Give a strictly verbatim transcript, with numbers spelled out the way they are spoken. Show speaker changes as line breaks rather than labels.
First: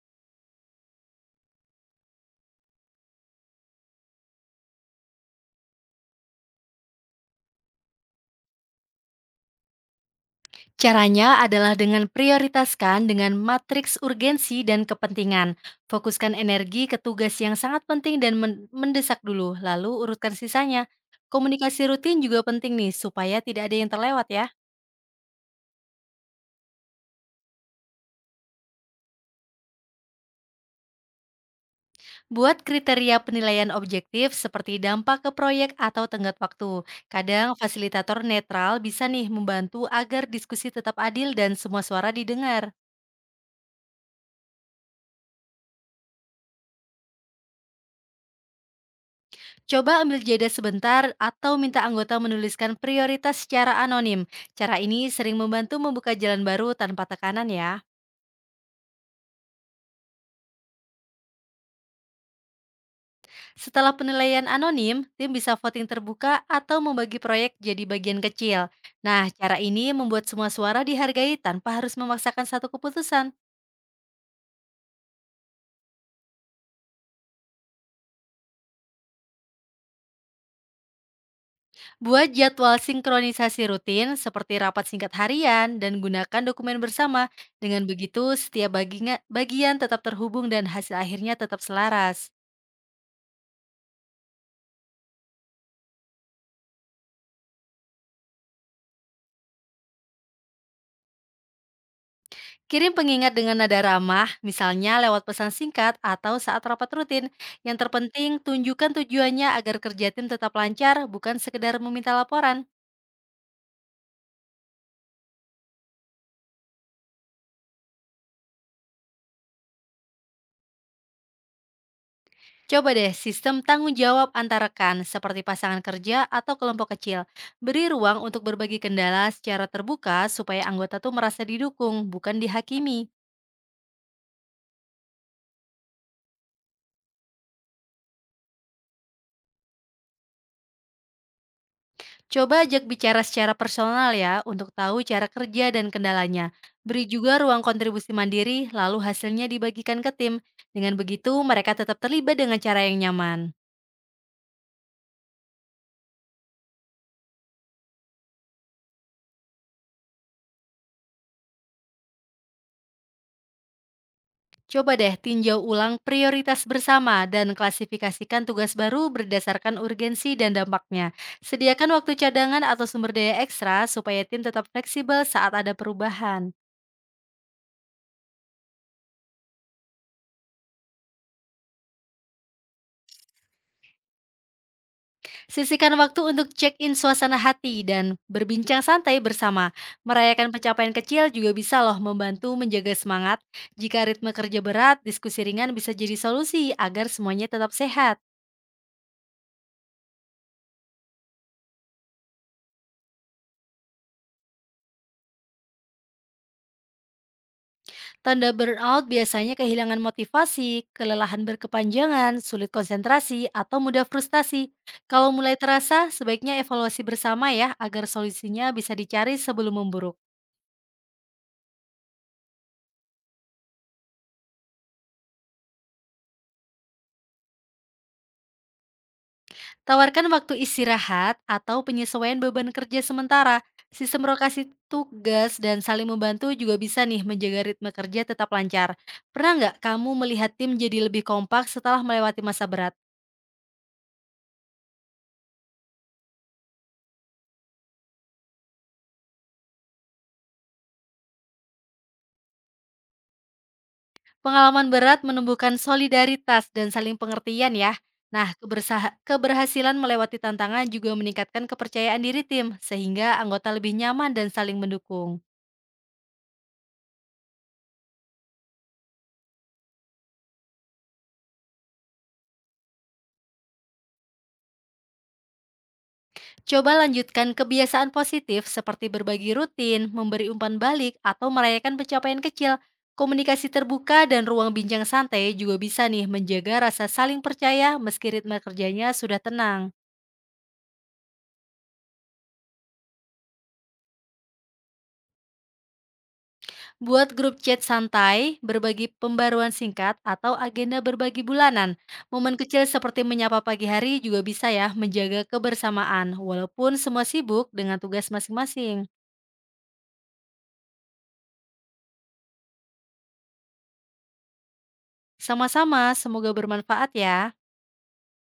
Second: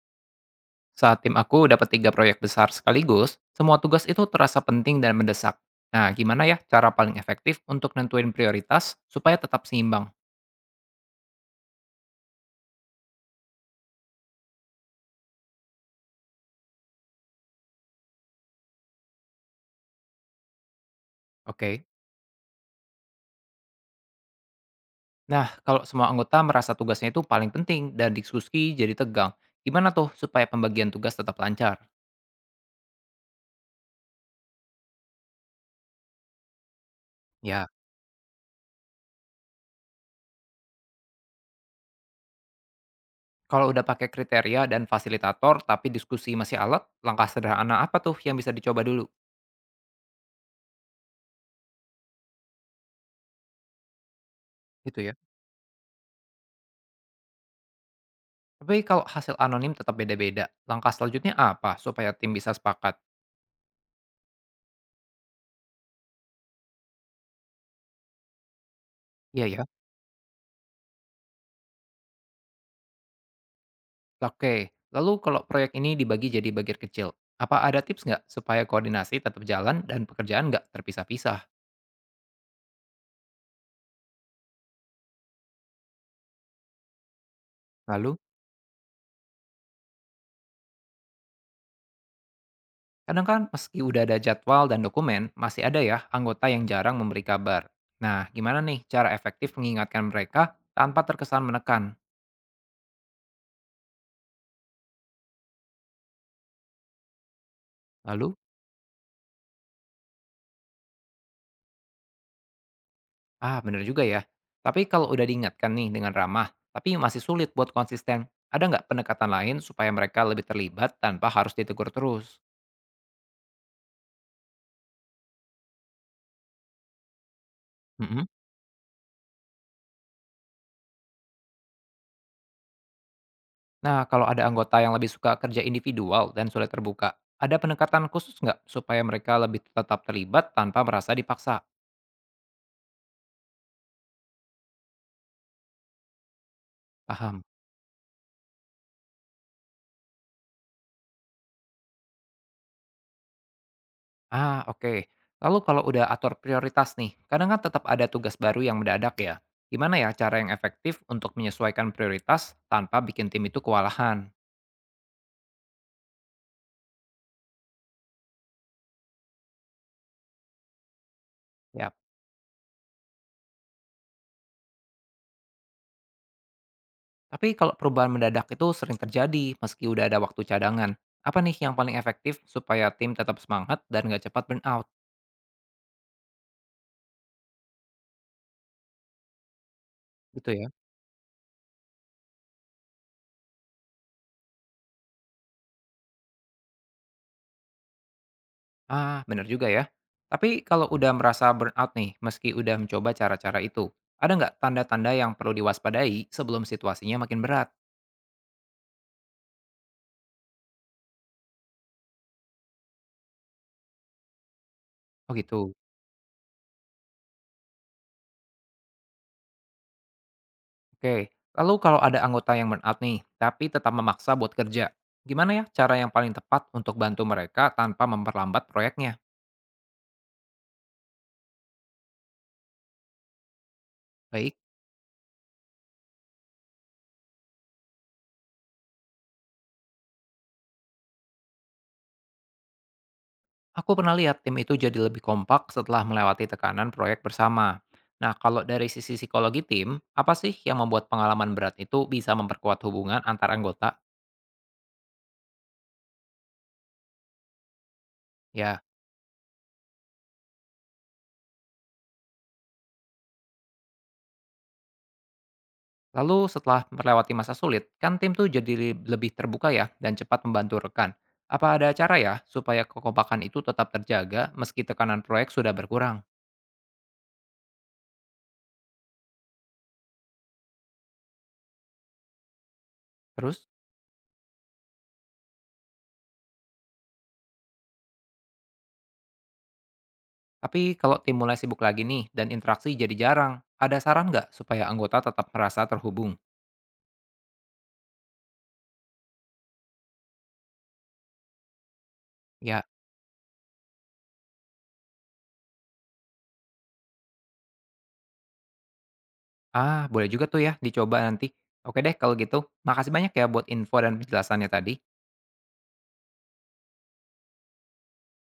Saat tim aku dapat tiga proyek besar sekaligus, semua tugas itu terasa penting dan mendesak. Nah, gimana ya cara paling efektif untuk nentuin prioritas supaya tetap seimbang?
Caranya adalah dengan prioritaskan dengan matriks urgensi dan kepentingan. Fokuskan energi ke tugas yang sangat penting dan men- mendesak dulu, lalu urutkan sisanya.
Oke.
Komunikasi rutin juga penting nih, supaya tidak ada yang terlewat ya.
Nah, kalau semua anggota merasa tugasnya itu paling penting dan diskusi jadi tegang, gimana tuh supaya pembagian tugas tetap lancar?
Buat kriteria penilaian objektif seperti dampak ke proyek atau tenggat waktu. Kadang
Ya.
fasilitator netral bisa nih membantu agar diskusi tetap adil dan semua suara didengar.
Kalau udah pakai kriteria dan fasilitator tapi diskusi masih alat, langkah sederhana apa tuh yang bisa dicoba dulu?
Coba ambil jeda sebentar atau minta anggota menuliskan prioritas secara anonim. Cara
Gitu
ini
ya.
sering membantu membuka jalan baru tanpa tekanan ya.
Tapi kalau hasil anonim tetap beda-beda, langkah selanjutnya apa supaya tim bisa sepakat?
Setelah penilaian anonim, tim bisa voting terbuka atau membagi proyek jadi bagian kecil. Nah,
Iya
cara
ya.
ini membuat semua suara dihargai tanpa harus memaksakan satu keputusan.
Oke, lalu kalau proyek ini dibagi jadi bagian kecil, apa ada tips nggak supaya koordinasi tetap jalan dan pekerjaan nggak terpisah-pisah?
Buat jadwal sinkronisasi rutin seperti rapat singkat harian dan gunakan dokumen bersama. Dengan
Lalu,
begitu, setiap baginga- bagian tetap terhubung dan hasil akhirnya tetap selaras.
kadang kan meski udah ada jadwal dan dokumen, masih ada ya anggota yang jarang memberi kabar. Nah, gimana nih cara efektif mengingatkan mereka tanpa terkesan menekan?
Kirim pengingat dengan nada ramah, misalnya lewat pesan singkat atau saat rapat rutin. Yang terpenting,
Lalu,
tunjukkan tujuannya agar kerja tim tetap lancar, bukan sekedar meminta laporan.
ah bener juga ya. Tapi kalau udah diingatkan nih dengan ramah, tapi masih sulit buat konsisten, ada nggak pendekatan lain supaya mereka lebih terlibat tanpa harus ditegur terus?
Coba deh sistem tanggung jawab antara rekan, seperti pasangan kerja atau kelompok kecil. Beri ruang
Mhm.
untuk berbagi kendala secara terbuka supaya anggota tuh merasa didukung, bukan dihakimi.
Nah, kalau ada anggota yang lebih suka kerja individual dan sulit terbuka, ada pendekatan khusus nggak supaya mereka lebih tetap terlibat tanpa merasa dipaksa?
Coba ajak bicara secara personal ya, untuk tahu cara kerja dan kendalanya. Beri juga
Paham?
ruang kontribusi mandiri, lalu hasilnya dibagikan ke tim. Dengan begitu, mereka tetap terlibat dengan cara yang nyaman.
Ah, oke. Lalu kalau udah atur prioritas nih, kadang kan tetap ada tugas baru yang mendadak ya. Gimana ya cara yang efektif untuk menyesuaikan prioritas tanpa bikin tim itu kewalahan?
Coba deh tinjau ulang prioritas bersama dan klasifikasikan tugas baru berdasarkan urgensi dan dampaknya.
Ya.
Sediakan waktu cadangan atau sumber daya ekstra supaya tim tetap fleksibel saat ada perubahan.
Tapi kalau perubahan mendadak itu sering terjadi meski udah ada waktu cadangan. Apa nih yang paling efektif supaya tim tetap semangat dan nggak cepat burn out?
Sisihkan waktu untuk check-in suasana hati dan berbincang santai bersama. Merayakan
Gitu ya.
pencapaian kecil juga bisa loh membantu menjaga semangat. Jika ritme kerja berat, diskusi ringan bisa jadi solusi agar semuanya tetap sehat.
Ah, bener juga ya. Tapi kalau udah merasa burnout nih, meski udah mencoba cara-cara itu, ada nggak tanda-tanda yang perlu diwaspadai sebelum situasinya makin berat?
Tanda burnout biasanya kehilangan motivasi, kelelahan berkepanjangan, sulit konsentrasi, atau mudah frustasi. Kalau
Oh
mulai
gitu.
terasa, sebaiknya evaluasi bersama ya agar solusinya bisa dicari sebelum memburuk.
Oke. Lalu kalau ada anggota yang burnout nih, tapi tetap memaksa buat kerja, gimana ya cara yang paling tepat untuk bantu mereka tanpa memperlambat proyeknya?
Tawarkan waktu istirahat atau penyesuaian beban kerja sementara. Sistem
Baik,
rotasi tugas dan saling membantu juga bisa nih menjaga ritme kerja tetap lancar. Pernah nggak kamu melihat tim jadi lebih kompak setelah melewati masa berat?
aku pernah lihat tim itu jadi lebih kompak setelah melewati tekanan proyek bersama. Nah, kalau dari sisi psikologi tim, apa sih yang membuat pengalaman berat itu bisa memperkuat hubungan antar anggota?
Pengalaman berat menumbuhkan solidaritas dan saling pengertian ya. Nah,
Ya,
kebersaha- keberhasilan melewati tantangan juga meningkatkan kepercayaan diri tim, sehingga anggota lebih nyaman dan saling mendukung.
lalu setelah melewati masa sulit, kan tim tuh jadi li- lebih terbuka ya dan cepat membantu rekan. Apa ada cara ya supaya kekompakan itu tetap terjaga meski tekanan proyek sudah berkurang?
Coba lanjutkan kebiasaan positif seperti berbagi rutin, memberi umpan balik, atau merayakan pencapaian kecil.
Terus,
Komunikasi terbuka dan ruang bincang santai juga bisa nih menjaga rasa saling percaya meski ritme kerjanya sudah tenang.
tapi kalau tim mulai sibuk lagi nih dan interaksi jadi jarang, ada saran nggak supaya anggota tetap merasa terhubung?
Buat grup chat santai, berbagi pembaruan singkat, atau agenda berbagi bulanan. Momen
Ya,
kecil seperti menyapa pagi hari juga bisa ya menjaga kebersamaan, walaupun semua sibuk dengan tugas masing-masing.
ah boleh juga tuh ya dicoba nanti. Oke deh kalau gitu, makasih banyak ya buat info dan penjelasannya tadi.
Sama-sama, semoga bermanfaat ya.